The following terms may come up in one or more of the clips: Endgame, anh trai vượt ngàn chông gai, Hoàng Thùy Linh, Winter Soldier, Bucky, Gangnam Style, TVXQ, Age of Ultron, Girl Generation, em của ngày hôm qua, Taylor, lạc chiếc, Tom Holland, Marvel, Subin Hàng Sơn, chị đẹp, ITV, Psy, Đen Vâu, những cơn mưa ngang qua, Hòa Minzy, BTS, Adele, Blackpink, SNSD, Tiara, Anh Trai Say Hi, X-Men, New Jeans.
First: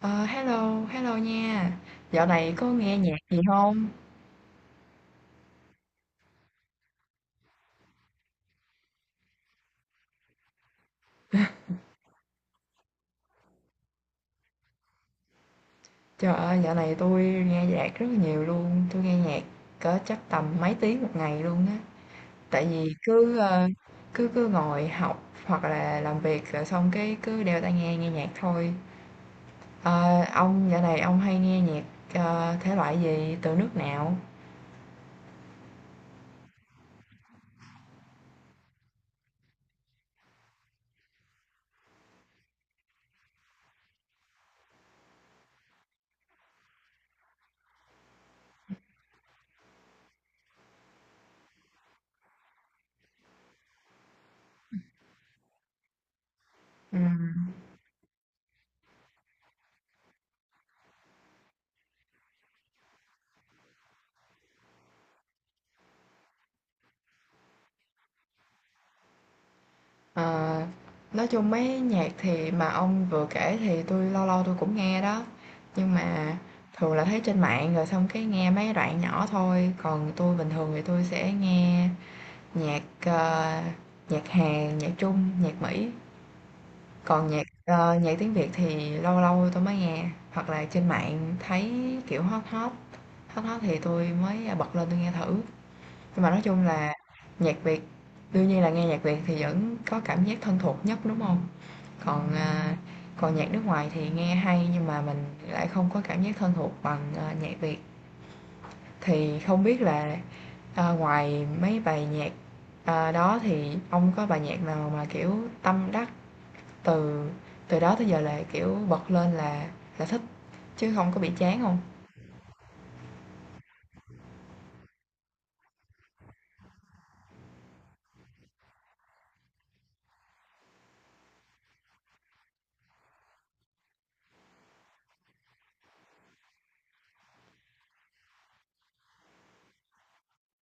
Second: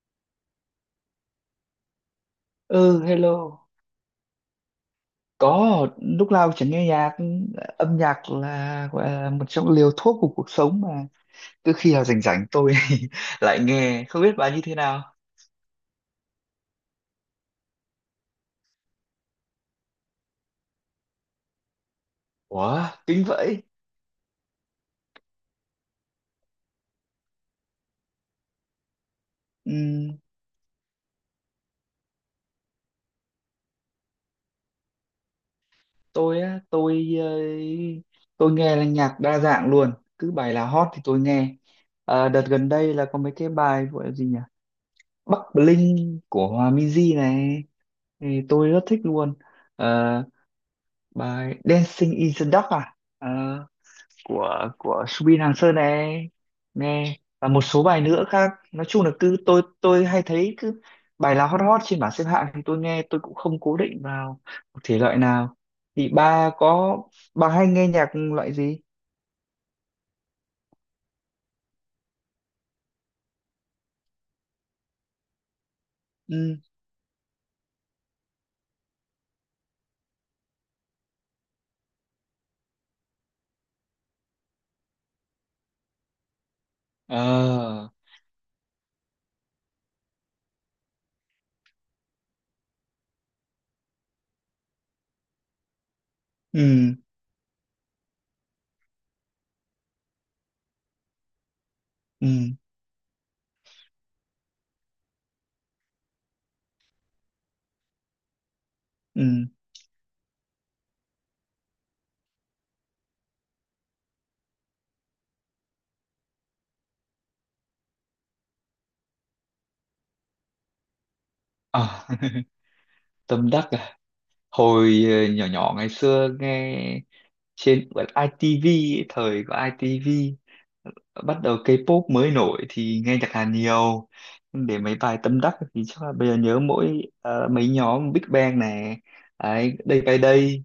Ờ, Hello, hello nha. Dạo này có nghe Ừ, nhạc gì hello. không? Có. Lúc nào chẳng nghe nhạc? Âm nhạc là gọi là một trong liều thuốc của cuộc sống mà. Cứ khi nào rảnh rảnh tôi lại nghe, không biết bà như thế nào. Trời ơi, dạo này tôi nghe nhạc rất là nhiều luôn. Tôi nghe nhạc cỡ chắc tầm mấy tiếng một ngày luôn á. Tại Ủa, vì kính vậy? Cứ cứ ngồi học hoặc là làm việc rồi xong cái cứ đeo tai nghe nghe nhạc thôi. Ừm, Ờ, ông dạo này ông hay nghe nhạc thể loại gì từ nước nào? tôi á? Tôi nghe là nhạc đa dạng luôn. Cứ bài nào hot thì tôi nghe. Đợt gần đây là có mấy cái bài gọi là gì nhỉ? Bắc Bling của Hòa Minzy này thì tôi rất thích luôn. Ờ, Bài Dancing in the Dark à? Ờ, của Subin Hàng Sơn này, Ừ. nghe, và một số bài nữa khác. Nói chung là cứ tôi hay thấy cứ bài nào hot hot trên bảng xếp hạng thì tôi nghe. Tôi cũng không cố định vào một thể loại nào. Thì ba có, bà hay nghe nhạc loại gì? Ờ, nói chung mấy nhạc thì mà ông vừa kể thì tôi lâu lâu tôi cũng nghe đó, nhưng mà Ừ. thường là thấy trên mạng rồi xong cái nghe mấy đoạn nhỏ thôi. Còn tôi bình thường thì tôi sẽ nghe nhạc, nhạc Hàn, nhạc Trung, nhạc Mỹ. Còn Ờ. Nhạc tiếng Việt thì lâu lâu tôi mới nghe, hoặc là trên mạng thấy kiểu hot hot thì tôi mới bật lên tôi nghe thử. Nhưng mà nói chung là Ừ. nhạc Việt, đương nhiên là nghe nhạc Việt thì vẫn có cảm giác thân thuộc nhất, đúng không? Còn, Ừ. à, còn nhạc nước ngoài thì nghe hay nhưng mà mình lại không có cảm giác thân thuộc bằng, nhạc Việt. Ừ. Thì không biết là, ngoài mấy bài nhạc, đó thì ông có bài nhạc nào mà, kiểu, tâm đắc từ từ đó tới giờ là, kiểu, bật lên là thích, chứ không có bị chán không? Ờ. Tâm Đắc à? Hồi nhỏ nhỏ ngày xưa nghe trên bật ITV ấy, thời của ITV bắt đầu K-pop mới nổi thì nghe nhạc Hàn nhiều. Để mấy bài tâm đắc thì chắc là bây giờ nhớ mỗi mấy nhóm Big Bang này đấy, Day by Day,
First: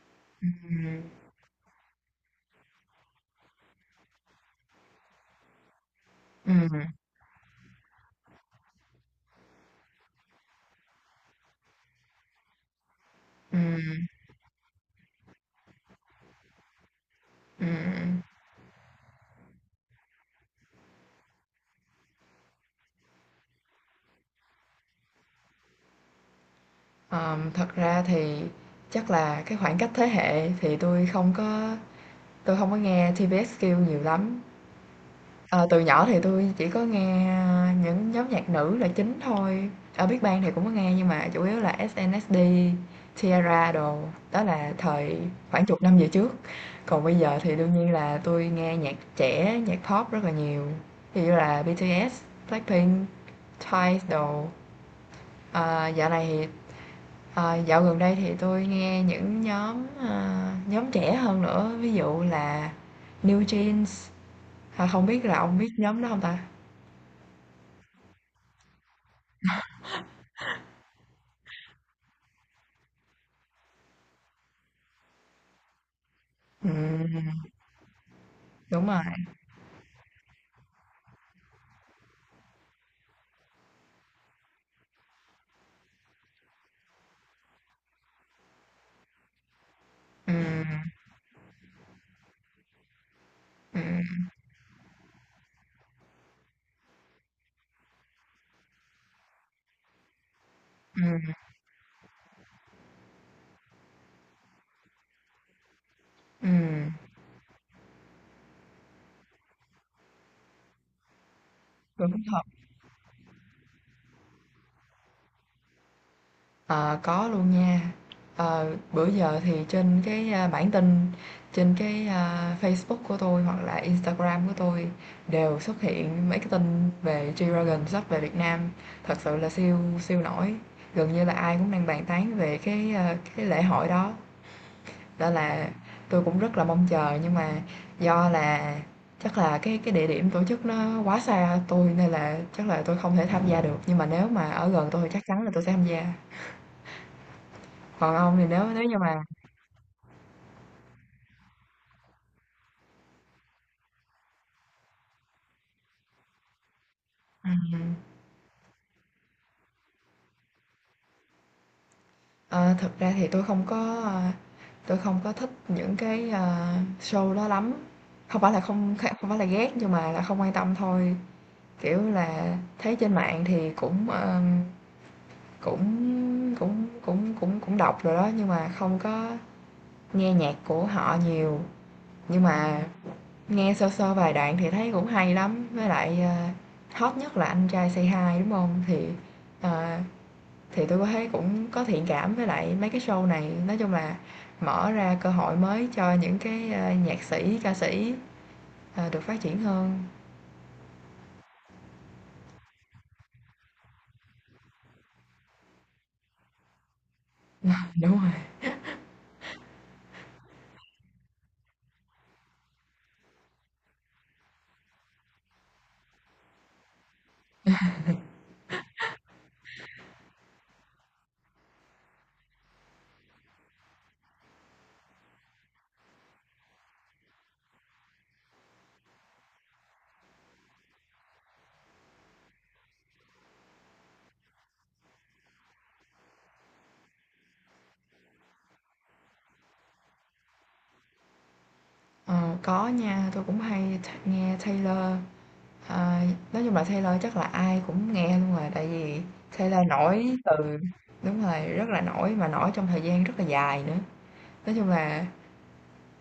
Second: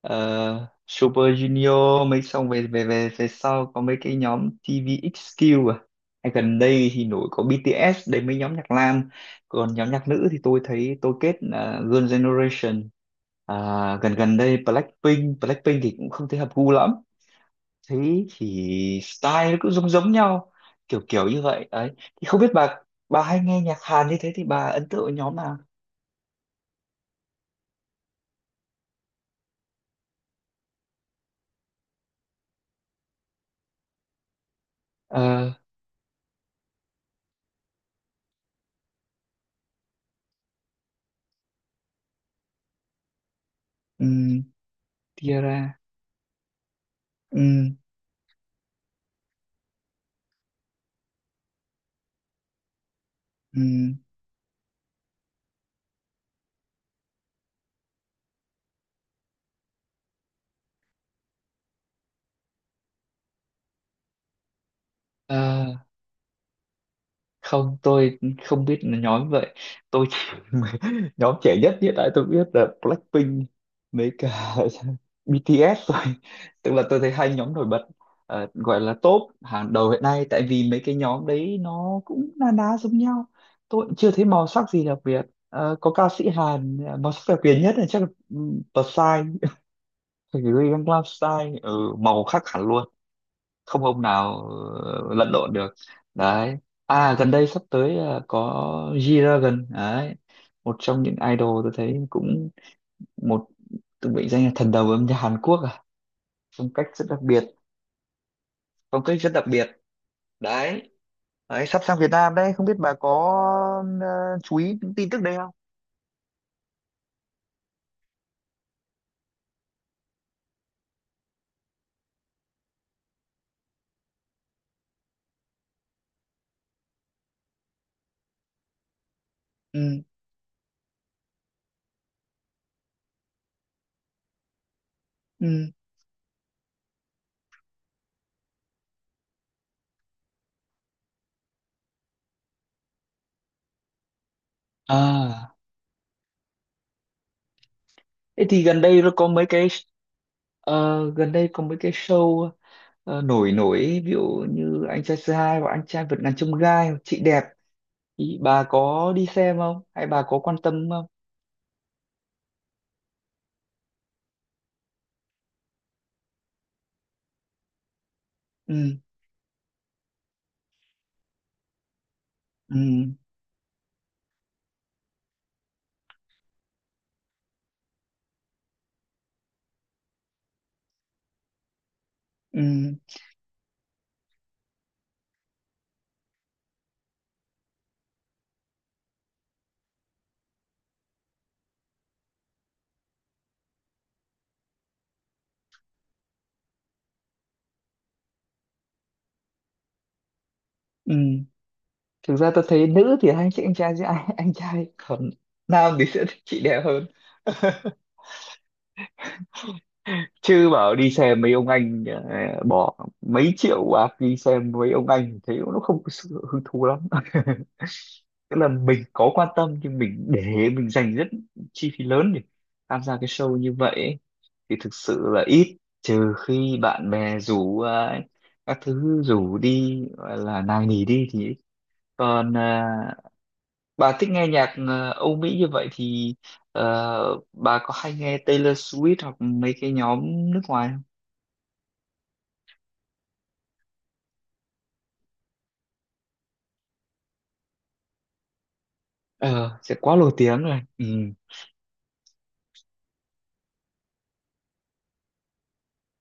ờ, Ừm, Super Junior, mấy xong về về về về sau có mấy cái nhóm TVXQ à. Hay gần ừm, đây thì nổi có BTS đấy, mấy nhóm nhạc nam. Còn nhóm nhạc nữ thì tôi thấy tôi kết là Girl Generation. À, ừm, gần gần đây Blackpink, thì cũng không thấy hợp gu lắm. ừm, Thế thì style nó cũng giống giống nhau, kiểu kiểu như vậy ấy. Thì không biết bà hay nghe nhạc Hàn như thế thì bà ấn tượng với nhóm nào? Thật ra thì chắc là cái khoảng cách thế hệ thì tôi không có nghe TVXQ nhiều lắm. Ờ. Ờ, từ nhỏ thì tôi chỉ có nghe những nhóm nhạc nữ là chính thôi. Ở Big Bang thì cũng có nghe nhưng mà chủ yếu là SNSD, Tiara đồ, đó um, là thời khoảng Tiara. chục năm về trước. Còn bây giờ thì đương nhiên là tôi nghe nhạc trẻ, nhạc pop rất là nhiều. Ví dụ như là BTS, Blackpink, Twice um, đồ. Ờ, dạo này thì Dạo gần đây thì tôi nghe những nhóm, nhóm trẻ hơn nữa, ví dụ là New Jeans. Ờ, không biết là ông biết nhóm đó không ta? Không, tôi không biết là nhóm vậy. Tôi chỉ nhóm trẻ nhất hiện tại tôi biết là Blackpink mấy cả BTS rồi. Tức là tôi thấy hai Ừm, nhóm nổi bật, gọi đúng là rồi. top hàng đầu hiện nay, tại vì mấy cái nhóm đấy nó cũng na ná giống nhau. Tôi cũng chưa thấy màu sắc gì đặc biệt. Có ca sĩ Hàn màu sắc đặc biệt nhất là chắc là Psy, phải gửi Ừm, Gangnam Style, màu khác hẳn luôn, không hôm ừm, nào lẫn lộn được. Đấy. À, gần đây sắp tới có G-Dragon đấy, một trong những ừm, idol tôi thấy cũng một, từng bị danh là thần đầu âm nhạc Hàn Quốc à, phong cách ừm, rất đặc biệt, phong cách rất đặc biệt. Đấy, sắp sang Việt đúng. Nam đấy, không biết bà có ờ, chú ý những tin tức đấy không? Ờ, có luôn nha. Ờ, bữa giờ thì trên bản tin, trên Facebook của tôi hoặc là Instagram của tôi đều xuất hiện mấy cái tin về G-Dragon sắp về Việt Nam. Thật sự là siêu Ừ. siêu nổi. Gần như là ai cũng đang bàn tán về cái lễ hội đó. Đó Ừ. là tôi cũng rất là mong chờ nhưng mà do là chắc là cái địa điểm tổ chức nó quá xa tôi nên là chắc là tôi không thể tham gia được. Nhưng mà nếu mà ở gần tôi thì chắc chắn là À. tôi sẽ tham gia. Còn ông thì Thế thì nếu nếu như mà gần đây có mấy cái show nổi nổi, ví dụ như anh trai C2 và anh trai vượt ngàn chông gai, chị đẹp. ừm, Ý, bà có đi xem không? Hay bà có quan tâm không? ờ, thực ra thì tôi không có, tôi không có thích những cái, show đó lắm. Ừ, Không phải là ghét nhưng mà là không quan tâm thôi, kiểu là, thấy ừ, trên mạng thì cũng, cũng cũng cũng cũng cũng đọc rồi đó, nhưng mà không có nghe nhạc của họ nhiều. Nhưng mà ừ, nghe sơ sơ vài đoạn thì thấy cũng hay lắm, với lại, hot nhất là Anh Trai Say Hi, đúng không? Ờ Thì tôi có thấy cũng có thiện cảm với lại mấy cái show này, nói chung là mở ra cơ hội mới cho những cái, a, nhạc sĩ, ca sĩ, được phát triển hơn. ừ. Thực ra tôi thấy nữ thì anh trai, còn nam thì sẽ thích chị đẹp hơn. Đúng rồi, Chứ bảo đi xem mấy ông anh, bỏ mấy triệu bạc đi xem mấy ông anh thì thấy nó không có sự hứng thú lắm. Tức là mình có quan tâm, nhưng mình để mình dành rất chi phí lớn để tham gia cái show như vậy thì thực sự là ít, trừ khi bạn bè rủ à, các thứ rủ đi gọi là nài nỉ đi thì ít. Còn à, bà thích nghe nhạc à, Âu Mỹ như vậy thì bà có hay nghe Taylor Swift hoặc mấy cái nhóm nước ngoài không? ờ, có nha, tôi cũng hay th nghe Taylor, ờ, nói chung là Taylor chắc là ai cũng nghe luôn rồi, tại vì Ờ, Taylor sẽ quá nổi nổi tiếng từ rồi. Ừ. đúng rồi, rất là nổi mà nổi trong thời gian rất là dài nữa. Nói chung là,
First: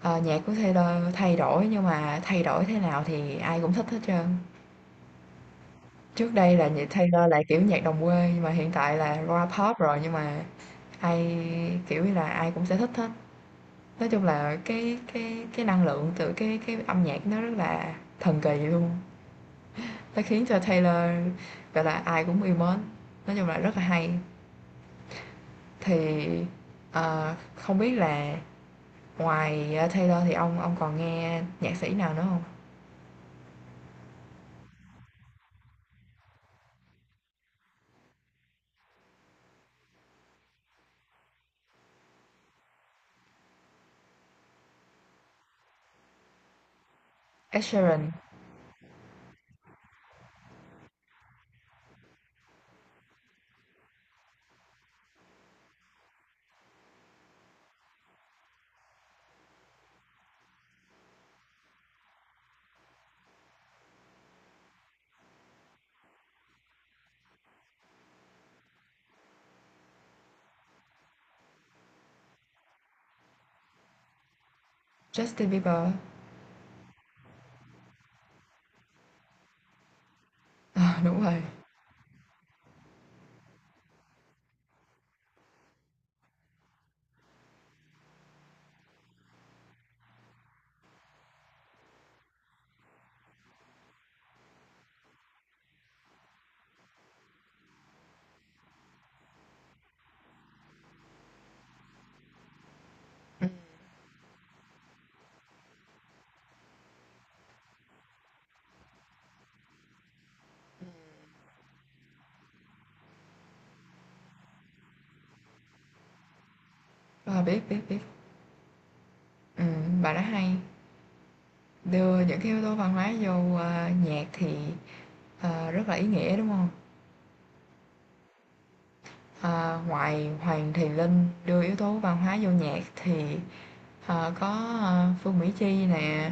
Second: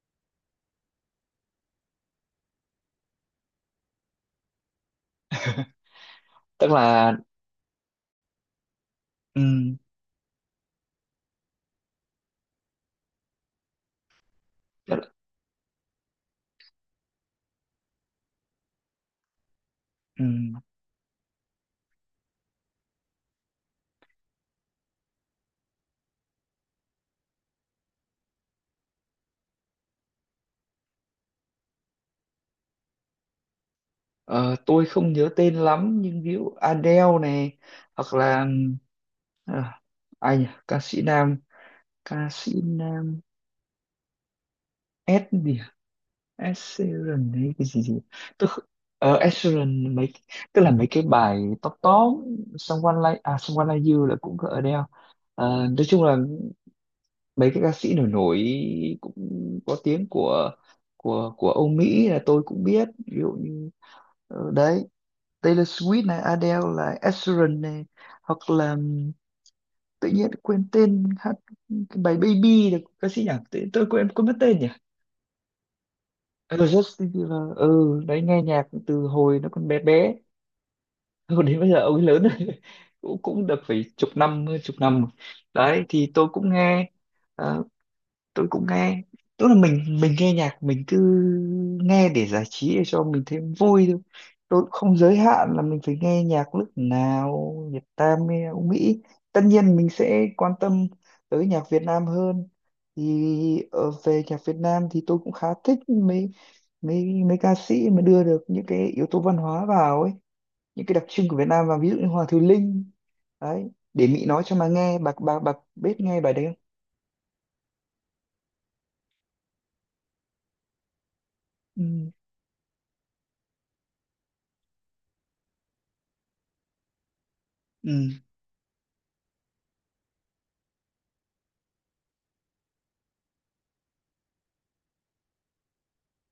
nhạc của Taylor thay đổi nhưng mà thay đổi thế nào thì ai cũng thích hết trơn. Trước đây là Tức nhạc là. Taylor là kiểu nhạc đồng quê nhưng mà hiện tại là rap Ừ. pop rồi, nhưng mà ai kiểu như là ai cũng sẽ thích hết. Nói chung là Tức cái là. cái cái năng lượng từ cái âm nhạc nó rất là thần kỳ luôn. Nó Ừ. khiến cho Taylor gọi là ai cũng yêu mến. Nói chung là rất là hay. Thì không biết là ngoài Taylor thì ông còn nghe nhạc sĩ nào nữa không? Ờ, tôi không nhớ tên lắm, nhưng ví dụ Adele này, hoặc là ừ, ờ, ai nhỉ? Ca sĩ nam, ca sĩ nam S gì, Asheron hay Ed cái gì gì. Sheeran, Tôi kh- ờ Asheron mấy, tức là mấy cái bài top top, Someone Like You là cũng có Adele. Nói chung là mấy cái ca sĩ nổi nổi cũng có tiếng của Âu Mỹ là tôi cũng biết, ví dụ như đấy, Taylor Swift này, Adele, là Asheron này, hoặc là tự nhiên quên tên hát cái bài Baby là ca sĩ nhỉ, tôi quên quên mất tên nhỉ. Justin Bieber. Ừ, Justin Bieber, đấy, nghe nhạc từ hồi nó còn bé bé. Ờ, đúng rồi. Hồi đến bây giờ ông ấy lớn rồi. cũng cũng được phải chục năm, hơn chục năm rồi. Đấy thì tôi cũng nghe, ờ, tôi cũng nghe tức là mình nghe nhạc mình cứ nghe để giải trí, để cho mình thêm vui thôi. Tôi cũng không giới hạn là mình phải nghe nhạc nước nào, Việt Nam hay Âu Mỹ. Tất nhiên mình sẽ quan tâm tới nhạc Việt Nam hơn. Ừ. Thì về nhạc Việt Nam thì tôi cũng khá thích mấy mấy mấy ca sĩ mà đưa được những cái yếu tố văn hóa vào ấy, những cái đặc trưng của Việt Nam vào, ví dụ như Hoàng Thùy Linh đấy, để Mỹ nói cho mà nghe bạc bạc bạc, biết nghe bài đấy không? Ờ, biết biết biết. Ừ, bà đó hay. Ừ. Đưa những cái yếu tố văn hóa vô, a, nhạc thì, rất là ý nghĩa, đúng không? Ừ. Ờ, ngoài Hoàng Thùy Linh đưa yếu tố văn hóa vô nhạc thì, có, Phương Mỹ Chi nè,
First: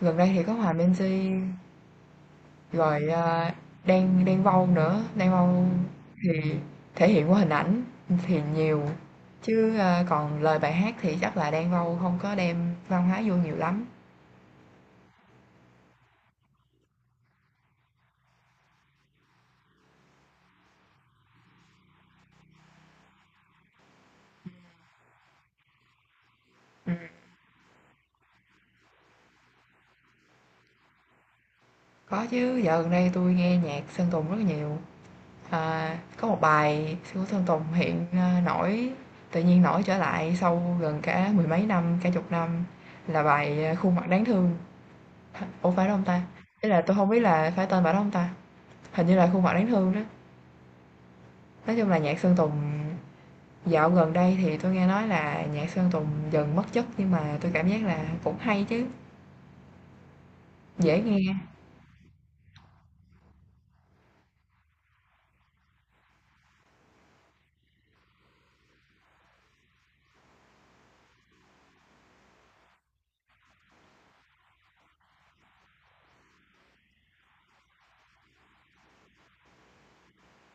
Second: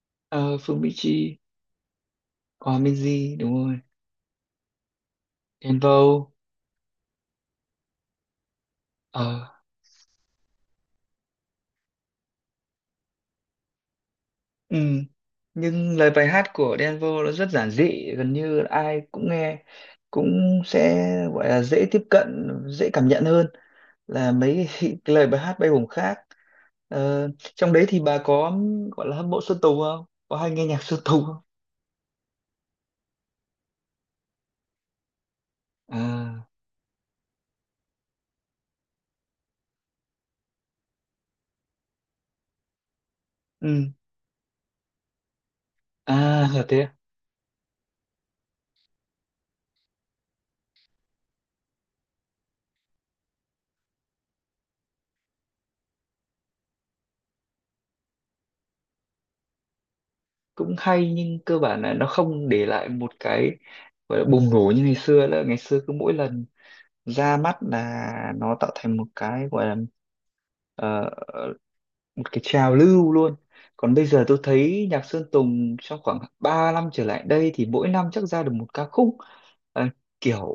gần đây thì có ờ, Hòa Phương Mỹ Minzy, Chi, Hòa rồi, Minzy a, đúng rồi, Đen Đen Vâu nữa, Đen Vâu Đen Vâu. thì thể hiện qua hình ảnh thì nhiều, Ờ. chứ, a, còn lời bài hát thì chắc là Đen Vâu không có đem văn hóa vô nhiều lắm. Ừ. Nhưng lời bài hát của Đen Vâu nó rất giản dị, gần như là ai cũng nghe cũng sẽ gọi là dễ tiếp cận, dễ cảm nhận hơn là mấy cái lời bài hát bay bổng khác. Ừm, Ờ, Trong đấy thì bà có gọi là hâm mộ Sơn Tùng không? Có hay nghe nhạc Sơn Tùng không? có chứ, dạo gần đây tôi nghe nhạc Sơn Tùng rất là nhiều. À, có một À. bài Sư Tử Sơn Tùng hiện, nổi tự nhiên nổi trở lại sau gần cả mười mấy năm, cả chục năm là bài, Ừ. "Khuôn mặt đáng thương." H ủa, phải đó hông ta? À, là Ý là thế. À? tôi không biết là phải tên bài đó hông ta? Hình như là "Khuôn mặt đáng thương" đó. Nói chung là nhạc Sơn Tùng dạo gần đây thì tôi nghe nói là nhạc Sơn Tùng dần mất chất nhưng mà tôi cảm giác là cũng hay chứ, Cũng dễ hay nghe, nhưng cơ bản là nó không để lại một cái gọi là bùng nổ như ngày xưa nữa. Ngày xưa cứ mỗi lần ra mắt là nó tạo thành một cái gọi là ờ, một cái trào lưu luôn. Còn bây giờ tôi thấy nhạc Sơn Tùng trong khoảng 3 năm trở lại đây thì mỗi năm chắc ra được một ca khúc. Ờ, Kiểu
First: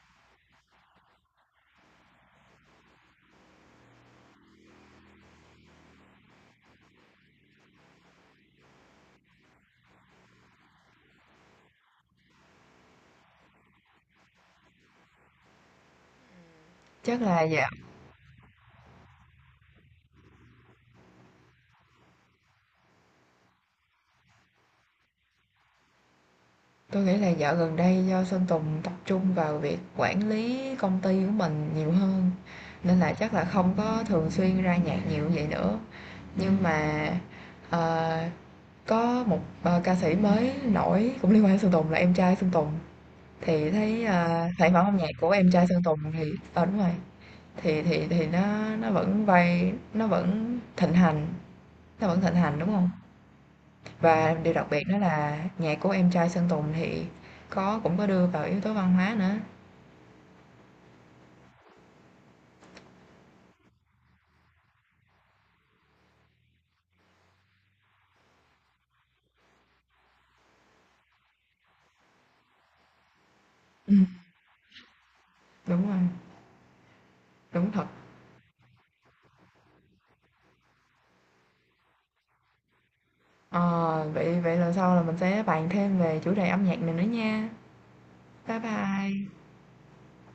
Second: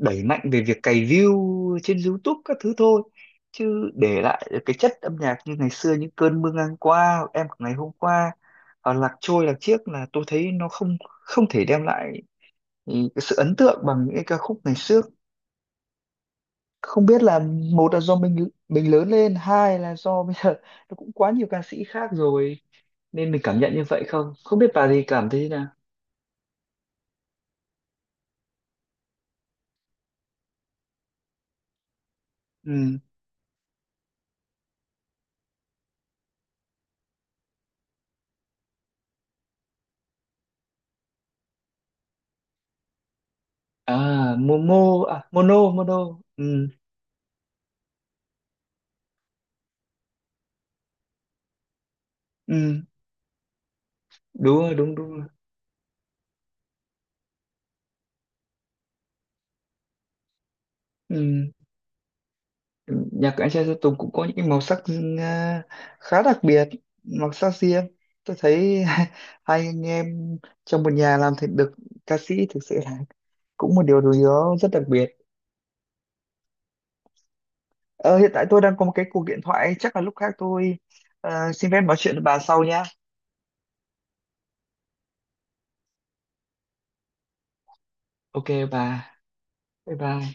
đẩy mạnh về việc cày view trên YouTube các thứ thôi, chứ để lại cái chất âm nhạc như ngày xưa những cơn mưa ngang qua, hoặc em của ngày hôm qua, hoặc lạc trôi lạc chiếc là tôi thấy nó không không thể đem lại cái sự ấn tượng bằng những cái ca khúc ngày xưa. Không chắc biết là là do một là do mình lớn lên, hai là do bây giờ nó cũng quá nhiều ca sĩ khác rồi, nên mình cảm nhận như vậy không. Không biết bà thì cảm thấy thế nào. tôi nghĩ là dạo gần đây do Sơn Tùng tập trung vào việc quản lý công ty của mình nhiều hơn Ừ. nên là chắc là không có thường xuyên ra nhạc nhiều như vậy nữa. Nhưng mà, ờ, có một, ca sĩ mới nổi cũng liên quan đến Sơn Tùng là em trai Sơn Tùng, thì À, thấy, sản momo, phẩm âm nhạc à của em mono trai Sơn mono. Tùng thì Ừ. ờ, đúng rồi, thì nó vẫn vay nó vẫn thịnh hành, nó vẫn thịnh hành, đúng Ừ. không? Và điều Đúng đặc rồi, biệt đúng đó đúng rồi. là nhạc của em trai Sơn Tùng thì cũng có đưa vào yếu tố văn hóa nữa. Ừ. Nhạc của anh trai Sơn Tùng cũng có những cái màu sắc khá đặc biệt, màu sắc riêng. Tôi thấy hai anh em trong một nhà làm thành được ca sĩ thực sự là cũng một Ừm. điều gì đó rất đặc biệt. Đúng rồi, đúng thật. Ờ, Hiện tại tôi đang có một cái cuộc điện thoại, chắc là lúc khác tôi xin phép nói chuyện với bà sau nhá. Ờ, vậy vậy lần sau là mình sẽ bàn thêm về chủ đề âm nhạc này nữa nha. Ok. Bye Bà. bye. Bye bye.